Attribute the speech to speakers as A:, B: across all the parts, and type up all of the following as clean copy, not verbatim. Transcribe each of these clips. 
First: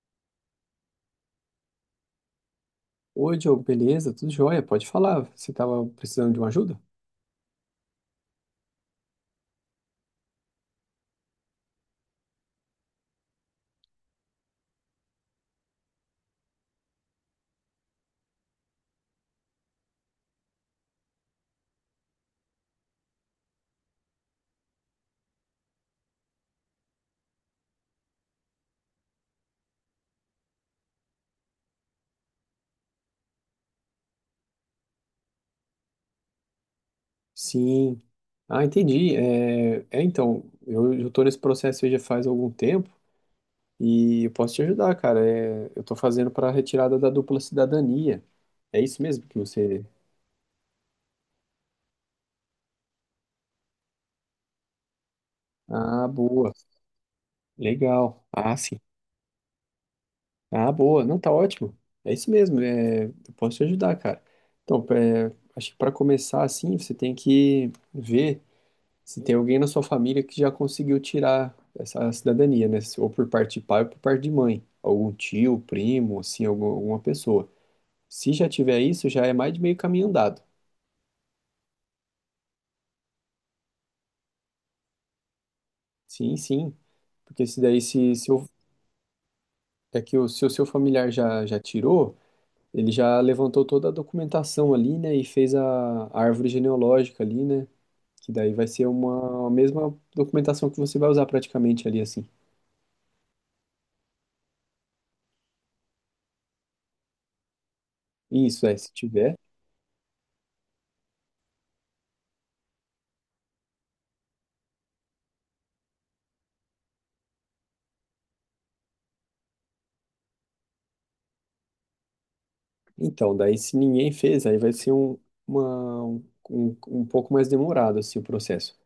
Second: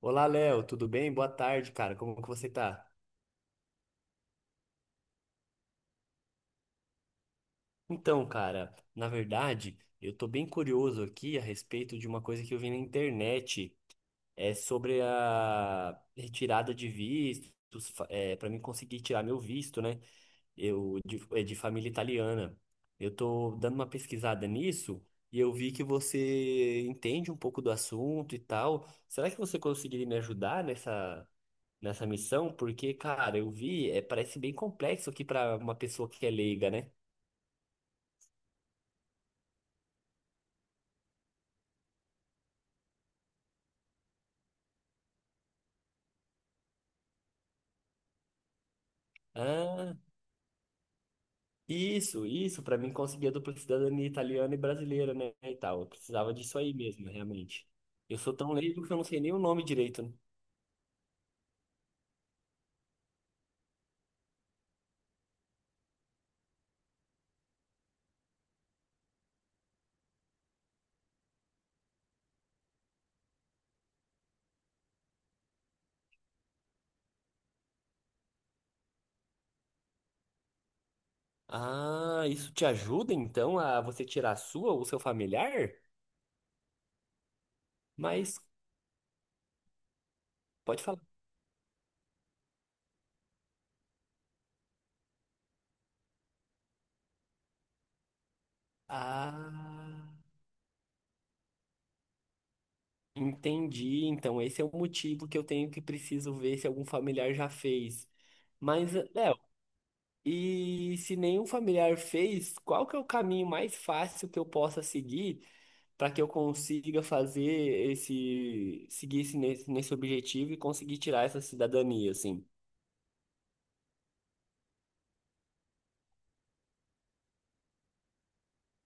A: Olá, Léo, tudo bem? Boa tarde, cara. Como que você tá?
B: Oi, Diogo, beleza? Tudo jóia? Pode falar. Você estava precisando de uma ajuda?
A: Então, cara, na verdade, eu tô bem curioso aqui a respeito de uma coisa que eu vi na internet, é sobre a retirada de vistos, para mim conseguir tirar meu visto, né? É de família italiana. Eu tô dando uma pesquisada nisso e eu vi que você entende um pouco do assunto e tal. Será que você conseguiria me ajudar nessa missão, porque, cara, eu vi, é, parece bem complexo aqui pra uma pessoa que é leiga, né?
B: Sim. Ah, entendi. Então, eu estou nesse processo aí já faz algum tempo e eu posso te ajudar, cara. É, eu estou fazendo para a retirada da dupla cidadania. É isso mesmo que você.
A: Ah, isso, pra mim conseguir a dupla cidadania italiana e brasileira, né? E tal. Eu
B: Ah,
A: precisava
B: boa.
A: disso aí mesmo, realmente. Eu
B: Legal.
A: sou tão
B: Ah, sim.
A: leigo que eu não sei nem o nome direito, né?
B: Ah, boa. Não, tá ótimo. É isso mesmo. É, eu posso te ajudar, cara. Então, é, acho que para começar assim, você tem que ver se tem alguém na sua família que já conseguiu tirar essa cidadania, né? Ou por parte de pai ou por parte de mãe. Algum tio, primo, assim, alguma pessoa. Se já tiver isso, já é mais de meio caminho andado.
A: Ah, isso te ajuda então a você tirar a sua ou seu familiar?
B: Sim, sim. Porque se daí, se
A: Mas
B: o- é que o, se o seu
A: pode falar.
B: familiar já tirou, ele já levantou toda a documentação ali, né? E fez a árvore genealógica ali, né? Que daí vai ser uma a
A: Ah,
B: mesma documentação que você vai usar praticamente ali, assim.
A: entendi. Então esse é o motivo que eu tenho que preciso ver se algum familiar já fez.
B: Isso, é, se
A: Mas
B: tiver.
A: é, e se nenhum familiar fez, qual que é o caminho mais fácil que eu possa seguir para que eu consiga fazer esse, seguir esse, nesse, nesse objetivo e conseguir tirar essa cidadania, assim?
B: Então, daí se ninguém fez, aí vai ser um, uma, um, um um pouco mais demorado assim, o processo.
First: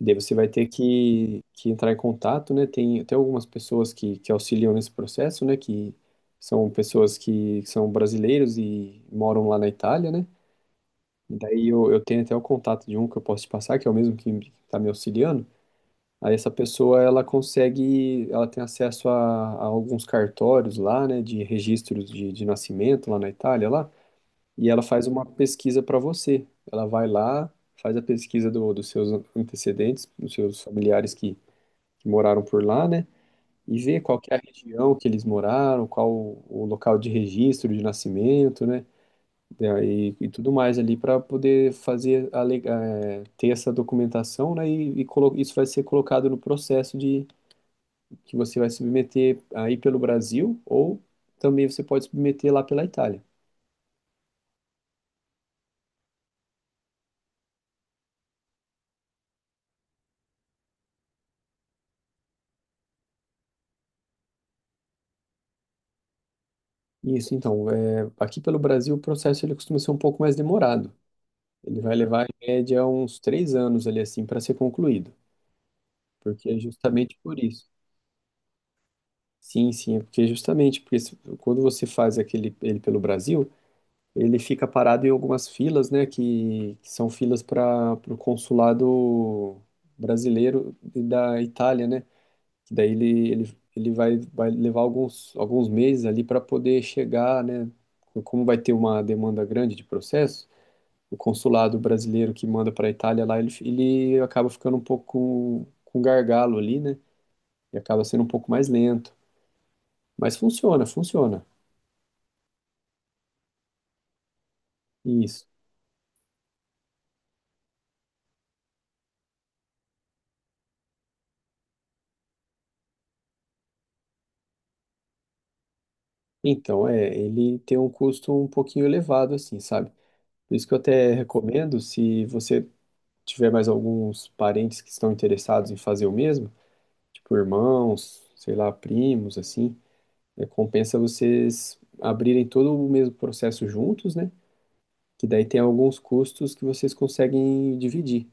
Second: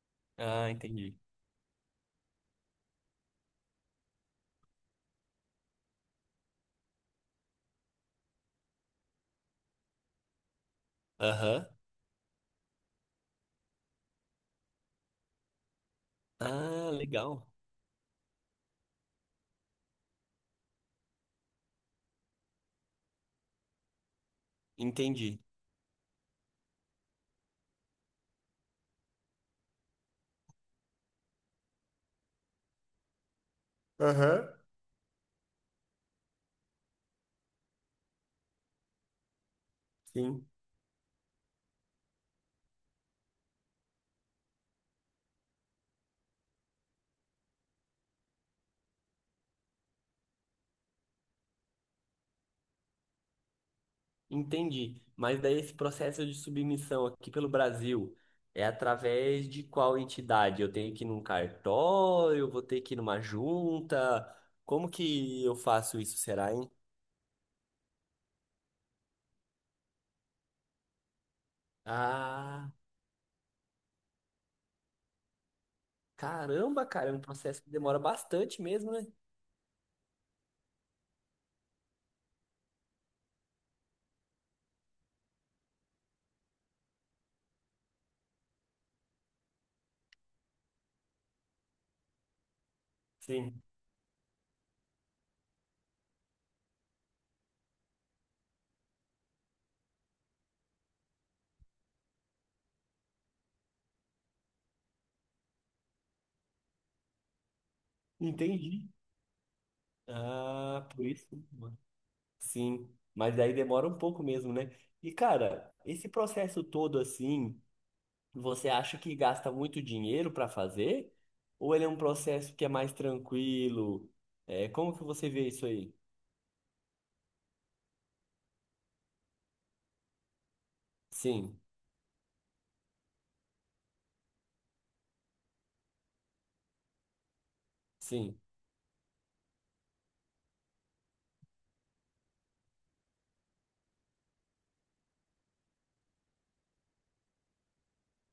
B: Daí você vai ter
A: Ah, entendi.
B: que entrar em contato, né? Tem até algumas pessoas que auxiliam nesse processo, né? Que são pessoas que são brasileiros e moram lá na Itália, né? E
A: Aham.
B: daí eu tenho até o contato de um que eu posso te passar, que é o mesmo que está me auxiliando. Aí essa
A: Ah,
B: pessoa, ela
A: legal.
B: consegue, ela tem acesso a alguns cartórios lá, né? De registros de nascimento lá na Itália, lá e ela faz uma
A: Entendi.
B: pesquisa para você. Ela vai lá, faz a pesquisa dos seus antecedentes, dos seus familiares que moraram por lá, né? E vê qual que é a
A: Aham.
B: região que eles moraram, qual o local de registro de nascimento, né? E
A: Sim.
B: tudo mais ali para poder fazer a, ter essa documentação, né? E isso vai ser colocado no processo de que você vai submeter aí pelo Brasil ou também você pode submeter lá pela Itália.
A: Entendi. Mas daí esse processo de submissão aqui pelo Brasil é através de qual entidade? Eu tenho que ir num cartório, eu vou ter que ir numa junta. Como que eu faço isso, será, hein?
B: Isso, então, é, aqui pelo Brasil o processo ele costuma ser um pouco mais demorado. Ele vai levar, em
A: Ah,
B: média, uns 3 anos ali assim para ser concluído, porque é
A: caramba, cara, é
B: justamente
A: um
B: por
A: processo
B: isso.
A: que demora bastante mesmo, né?
B: Sim, sim, é porque é justamente porque quando você faz aquele ele pelo Brasil, ele fica parado em algumas filas, né, que são filas para o consulado brasileiro e da Itália, né? Que daí ele, ele,
A: Sim,
B: ele vai, vai levar alguns meses ali para poder chegar, né? Como vai ter uma demanda grande de processos o consulado brasileiro que manda para a Itália lá, ele acaba ficando um pouco com gargalo ali, né? E acaba sendo um pouco mais
A: entendi.
B: lento. Mas funciona,
A: Ah, por isso.
B: funciona.
A: Sim, mas daí demora um pouco mesmo, né? E,
B: Isso.
A: cara, esse processo todo assim. Você acha que gasta muito dinheiro para fazer? Ou ele é um processo que é mais tranquilo? É, como que você vê isso aí?
B: Então, é, ele tem um custo um pouquinho elevado, assim, sabe? Por isso que eu até
A: Sim,
B: recomendo, se você tiver mais alguns parentes que estão interessados em fazer o mesmo, tipo irmãos,
A: sim.
B: sei lá, primos, assim, é, compensa vocês abrirem todo o mesmo processo juntos, né? Que daí tem alguns custos que vocês conseguem dividir.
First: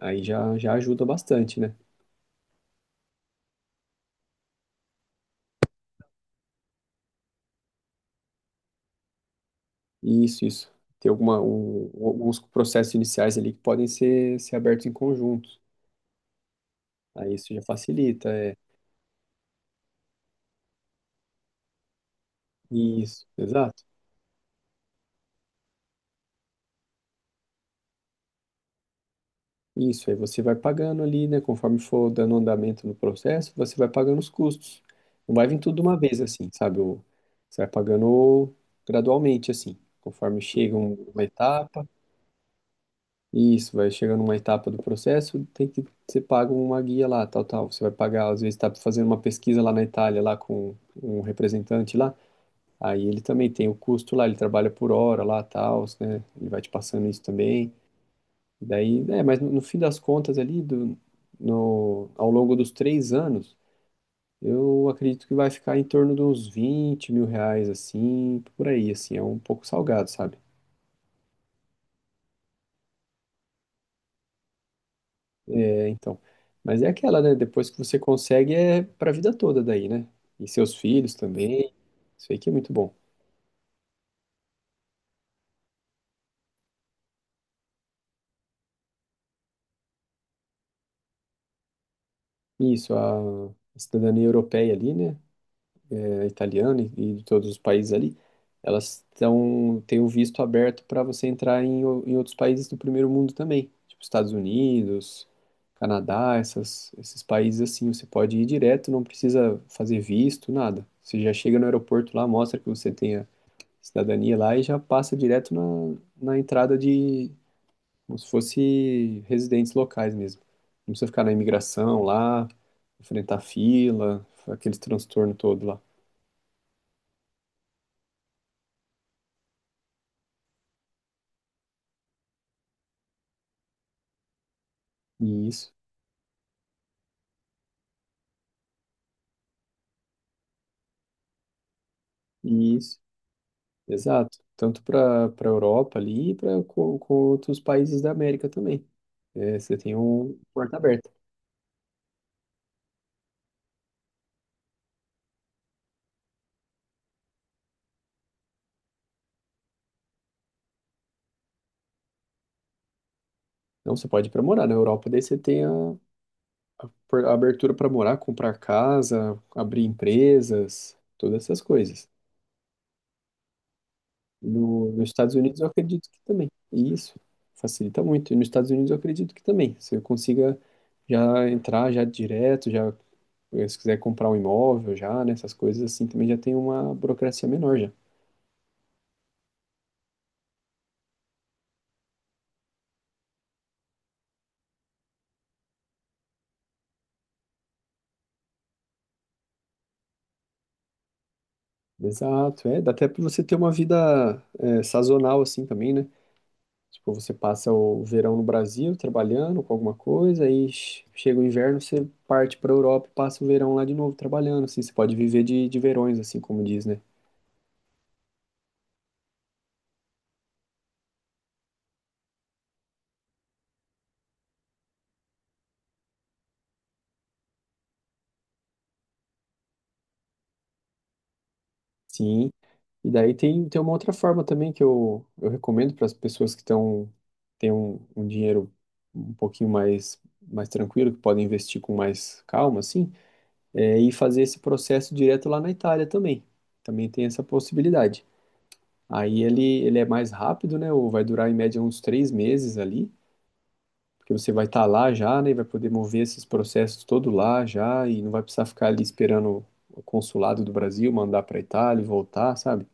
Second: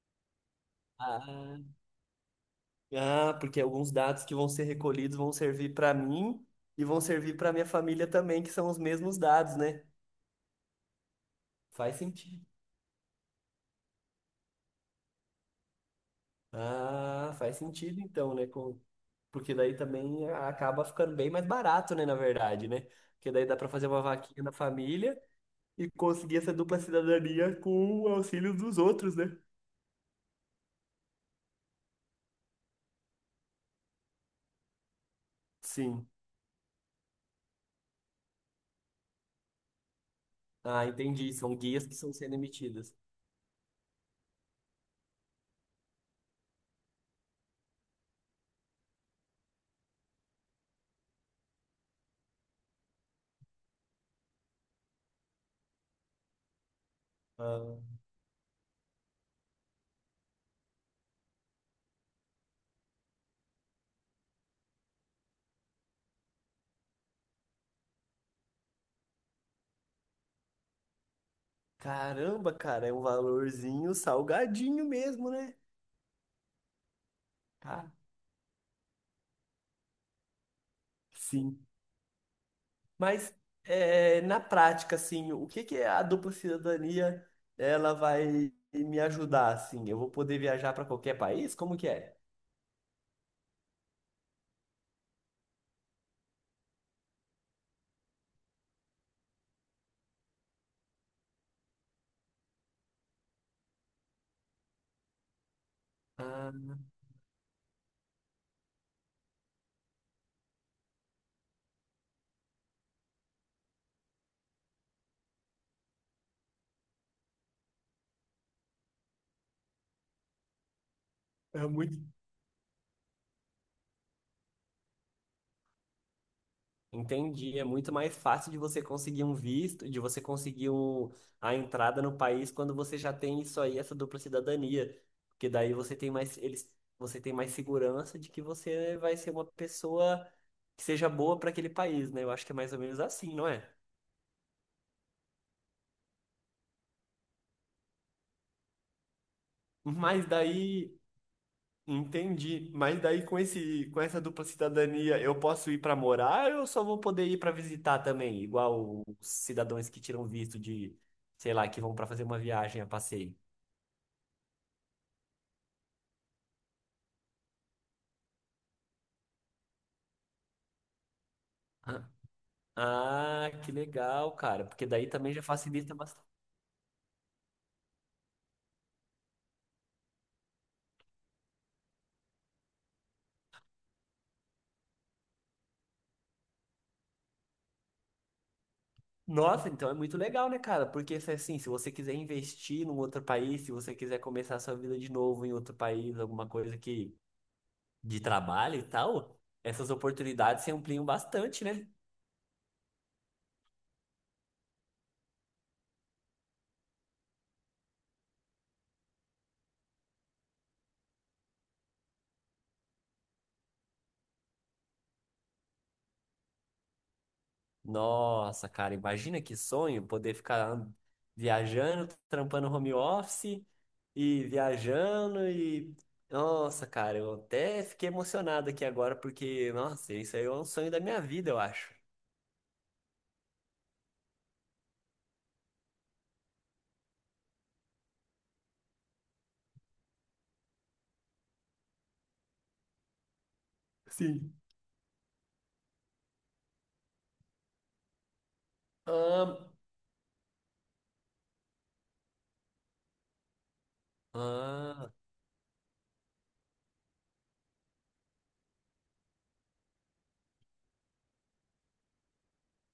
B: Aí já ajuda
A: Ah,
B: bastante, né?
A: ah, porque alguns dados que vão ser recolhidos vão servir para mim e vão servir para minha família também, que são os mesmos dados, né?
B: Isso, isso. Tem
A: Faz
B: alguns
A: sentido.
B: processos iniciais ali que podem ser abertos em conjunto.
A: Ah,
B: Aí isso
A: faz
B: já
A: sentido
B: facilita,
A: então, né?
B: é.
A: Com- porque daí também ah, acaba ficando bem mais barato, né? Na verdade, né?
B: Isso,
A: Porque daí dá para
B: exato.
A: fazer uma vaquinha na família e conseguir essa dupla cidadania com o auxílio dos outros, né?
B: Isso, aí você vai pagando ali, né? Conforme for dando andamento no processo, você vai pagando os custos. Não vai vir tudo de uma
A: Sim.
B: vez, assim, sabe? Você vai pagando gradualmente, assim, conforme chega
A: Ah,
B: uma
A: entendi. São
B: etapa.
A: guias que estão sendo emitidas.
B: Isso, vai chegando uma etapa do processo, tem que você paga uma guia lá, tal, tal. Você vai pagar, às vezes está fazendo uma pesquisa lá na Itália, lá com um representante lá. Aí ele também tem o custo lá, ele trabalha por hora lá, tal, né? Ele vai te passando isso também.
A: Ah,
B: E daí, é, mas no fim das contas ali, do, no, ao longo dos 3 anos, eu acredito que vai ficar em torno de uns R$ 20.000, assim, por aí, assim, é um pouco salgado, sabe?
A: caramba, cara, é um valorzinho salgadinho mesmo, né?
B: É, então. Mas é aquela, né? Depois que
A: Ah,
B: você consegue, é pra vida toda daí, né? E seus filhos
A: sim.
B: também. Isso aí que é muito bom.
A: Mas é, na prática, assim, o que que a dupla cidadania ela vai me ajudar, assim? Eu vou poder viajar para qualquer país? Como que é?
B: Isso, a cidadania europeia ali, né? É, italiana e de todos os países ali, elas tão têm o visto aberto para você entrar em outros países do primeiro mundo também. Tipo Estados Unidos, Canadá,
A: Ah,
B: essas, esses países assim. Você pode ir direto, não precisa fazer visto, nada. Você já chega no aeroporto lá, mostra que você tem cidadania lá e já passa direto na entrada de, como se fosse residentes locais mesmo. Não precisa ficar na
A: é muito.
B: imigração lá, enfrentar fila, aquele transtorno todo lá.
A: Entendi. É muito mais fácil de você conseguir um visto, de você conseguir um- a entrada no país quando você já tem isso aí, essa dupla cidadania. Porque
B: Isso,
A: daí você tem mais, eles, você tem mais segurança de que você vai ser uma pessoa que seja boa para aquele país, né? Eu acho que é mais ou
B: isso,
A: menos assim, não é?
B: exato. Tanto para Europa ali e para com outros países da América também. É, você tem
A: Mas
B: um porta
A: daí,
B: aberta.
A: entendi. Mas daí com esse, com essa dupla cidadania, eu posso ir para morar ou eu só vou poder ir para visitar também, igual os cidadãos que tiram visto de, sei lá, que vão para fazer uma viagem a passeio?
B: Não, você pode ir para morar na Europa, daí você tem a abertura para morar, comprar casa, abrir empresas, todas essas coisas.
A: Ah, que legal, cara. Porque
B: No,
A: daí
B: Nos
A: também
B: Estados
A: já
B: Unidos eu
A: facilita
B: acredito que
A: bastante.
B: também. E isso facilita muito. E nos Estados Unidos eu acredito que também. Você consiga já entrar já direto, já se quiser comprar um imóvel já, né, essas coisas assim, também já tem uma burocracia menor já.
A: Nossa, então é muito legal, né, cara? Porque se assim, se você quiser investir num outro país, se você quiser começar a sua vida de novo em outro país, alguma coisa que de trabalho e tal, essas oportunidades se ampliam bastante, né?
B: Exato, é, dá até para você ter uma vida é, sazonal assim também, né? Tipo, você passa o verão no Brasil trabalhando com alguma coisa, aí chega o inverno, você parte para Europa e passa o verão lá de novo trabalhando, assim, você pode viver de verões, assim como diz, né?
A: Nossa, cara, imagina que sonho poder ficar an- viajando, trampando home office e viajando e. Nossa, cara, eu até fiquei emocionado aqui agora porque, nossa, isso aí é um sonho da minha vida, eu acho.
B: Sim, e daí tem, tem uma outra forma também que eu recomendo para as pessoas que estão têm um dinheiro um pouquinho mais, mais tranquilo, que podem investir com mais calma, assim, é ir fazer
A: Sim.
B: esse processo direto lá na Itália também. Também tem essa possibilidade. Aí
A: Ah,
B: ele é mais rápido, né? Ou vai durar em média uns 3 meses ali, porque você vai estar
A: ah,
B: lá já, né? E vai poder mover esses processos todo lá já, e não vai precisar ficar ali esperando o consulado do Brasil mandar para a Itália e voltar, sabe?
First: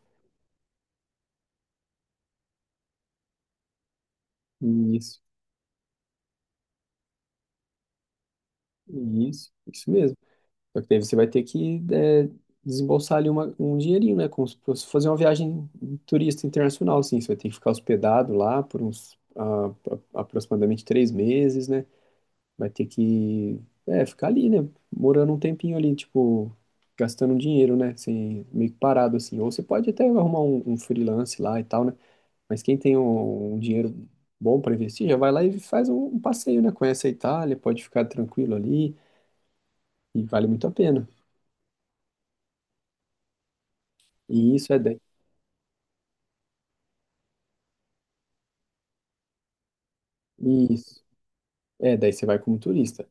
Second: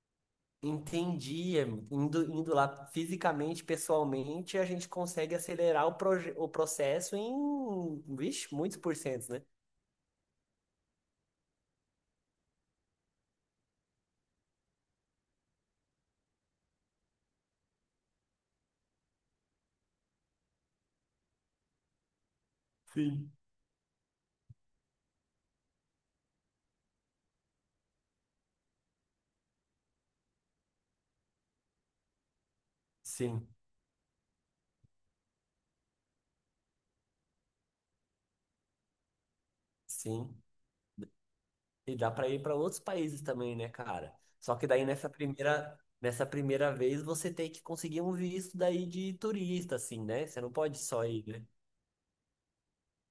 A: entendi. É, indo lá fisicamente, pessoalmente, a gente
B: E
A: consegue acelerar o, proje- o processo em, vixe, muitos porcentos, né?
B: isso mesmo. Só que daí você vai ter que é, desembolsar ali um dinheirinho, né? Como se fosse fazer uma viagem turista internacional, assim. Você vai ter que ficar hospedado lá por uns aproximadamente 3 meses, né? Vai ter
A: Sim.
B: que é, ficar ali, né? Morando um tempinho ali, tipo, gastando um dinheiro, né? Assim, meio que parado, assim. Ou você pode até arrumar um freelance lá e tal, né? Mas quem tem
A: Sim,
B: um dinheiro bom para investir, já vai lá e faz um passeio, né? Conhece a Itália, pode ficar tranquilo ali e
A: sim.
B: vale muito a pena.
A: E dá para ir para outros países também, né, cara?
B: E
A: Só que
B: isso é
A: daí
B: daí.
A: nessa primeira vez você tem que conseguir um visto daí de turista, assim, né? Você não pode
B: Isso.
A: só ir, né?
B: É, daí você vai como turista.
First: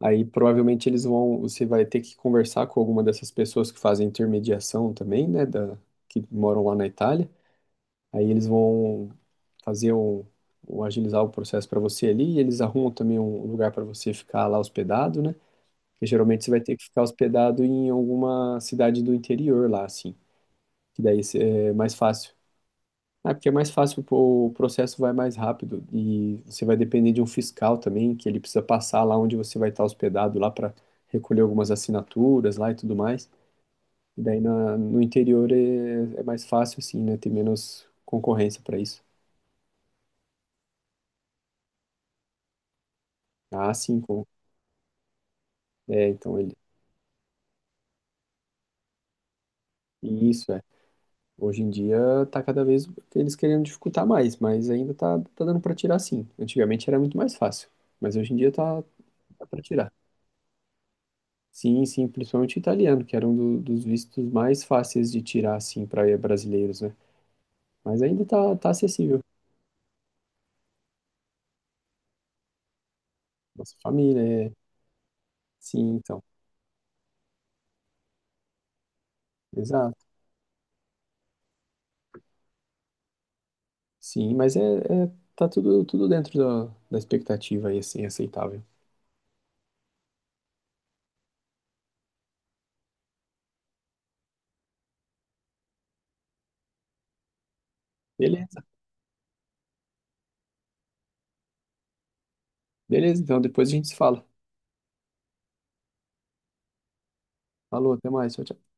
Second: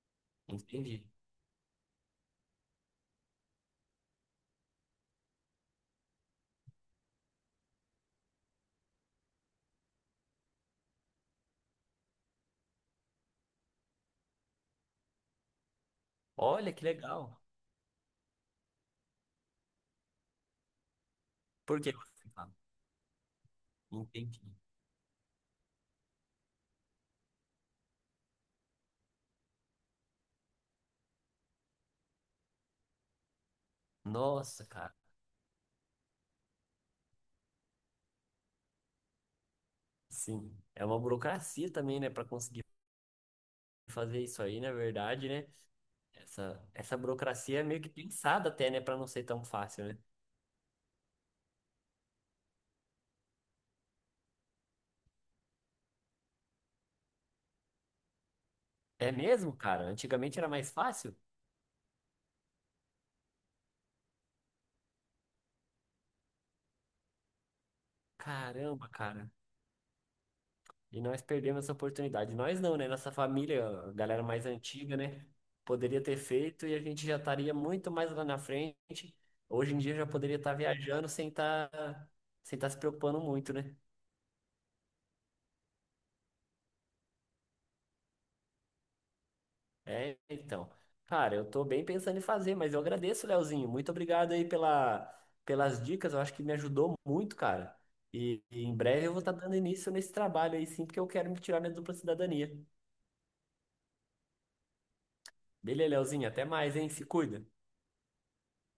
B: Aí provavelmente
A: Entendi.
B: eles vão, você vai ter que conversar com alguma dessas pessoas que fazem intermediação também, né, da, que moram lá na Itália. Aí eles vão fazer o agilizar o processo para você ali, e eles arrumam também um lugar para você ficar lá hospedado, né? Porque geralmente você vai
A: Olha
B: ter que
A: que
B: ficar
A: legal.
B: hospedado em alguma cidade do interior lá, assim, que daí é
A: Por que
B: mais
A: você
B: fácil.
A: fala?
B: É porque é mais fácil,
A: Entendi.
B: pô, o processo vai mais rápido e você vai depender de um fiscal também, que ele precisa passar lá onde você vai estar hospedado lá para recolher algumas assinaturas lá e tudo mais. E daí
A: Nossa, cara.
B: no interior é, é mais fácil assim, né? Tem menos concorrência para isso.
A: Sim. É uma burocracia também, né, para conseguir
B: Ah, sim,
A: fazer
B: com...
A: isso aí, na verdade, né?
B: é, então ele.
A: Essa burocracia é meio que pensada até, né, para não ser tão fácil, né?
B: Isso é. Hoje em dia tá cada vez eles querendo dificultar mais, mas ainda tá, tá dando para tirar sim. Antigamente era muito mais fácil, mas hoje em dia tá,
A: É
B: tá
A: mesmo,
B: para
A: cara?
B: tirar.
A: Antigamente era mais fácil?
B: Sim, sim, principalmente o italiano, que era um dos vistos mais fáceis de tirar, assim, para brasileiros, né? Mas ainda tá, tá
A: Caramba,
B: acessível.
A: cara. E nós perdemos essa oportunidade. Nós não, né? Nossa família,
B: Nossa
A: a galera mais
B: família, é...
A: antiga, né?
B: Sim,
A: Poderia ter
B: então.
A: feito e a gente já estaria muito mais lá na frente. Hoje em dia
B: Exato.
A: já poderia estar viajando sem estar se preocupando muito, né?
B: Sim, mas tá tudo, tudo dentro da expectativa aí, assim, aceitável.
A: É, então. Cara, eu tô bem pensando em fazer, mas eu agradeço, Leozinho. Muito obrigado aí pela, pelas dicas. Eu acho que me ajudou muito, cara. E,
B: Beleza.
A: e em breve eu vou estar dando início nesse trabalho aí, sim, porque eu quero me tirar minha dupla cidadania.
B: Beleza, então depois a gente se fala.
A: Beleza, Leozinho. Até mais, hein? Se cuida.
B: Falou, até mais. Tchau, tchau.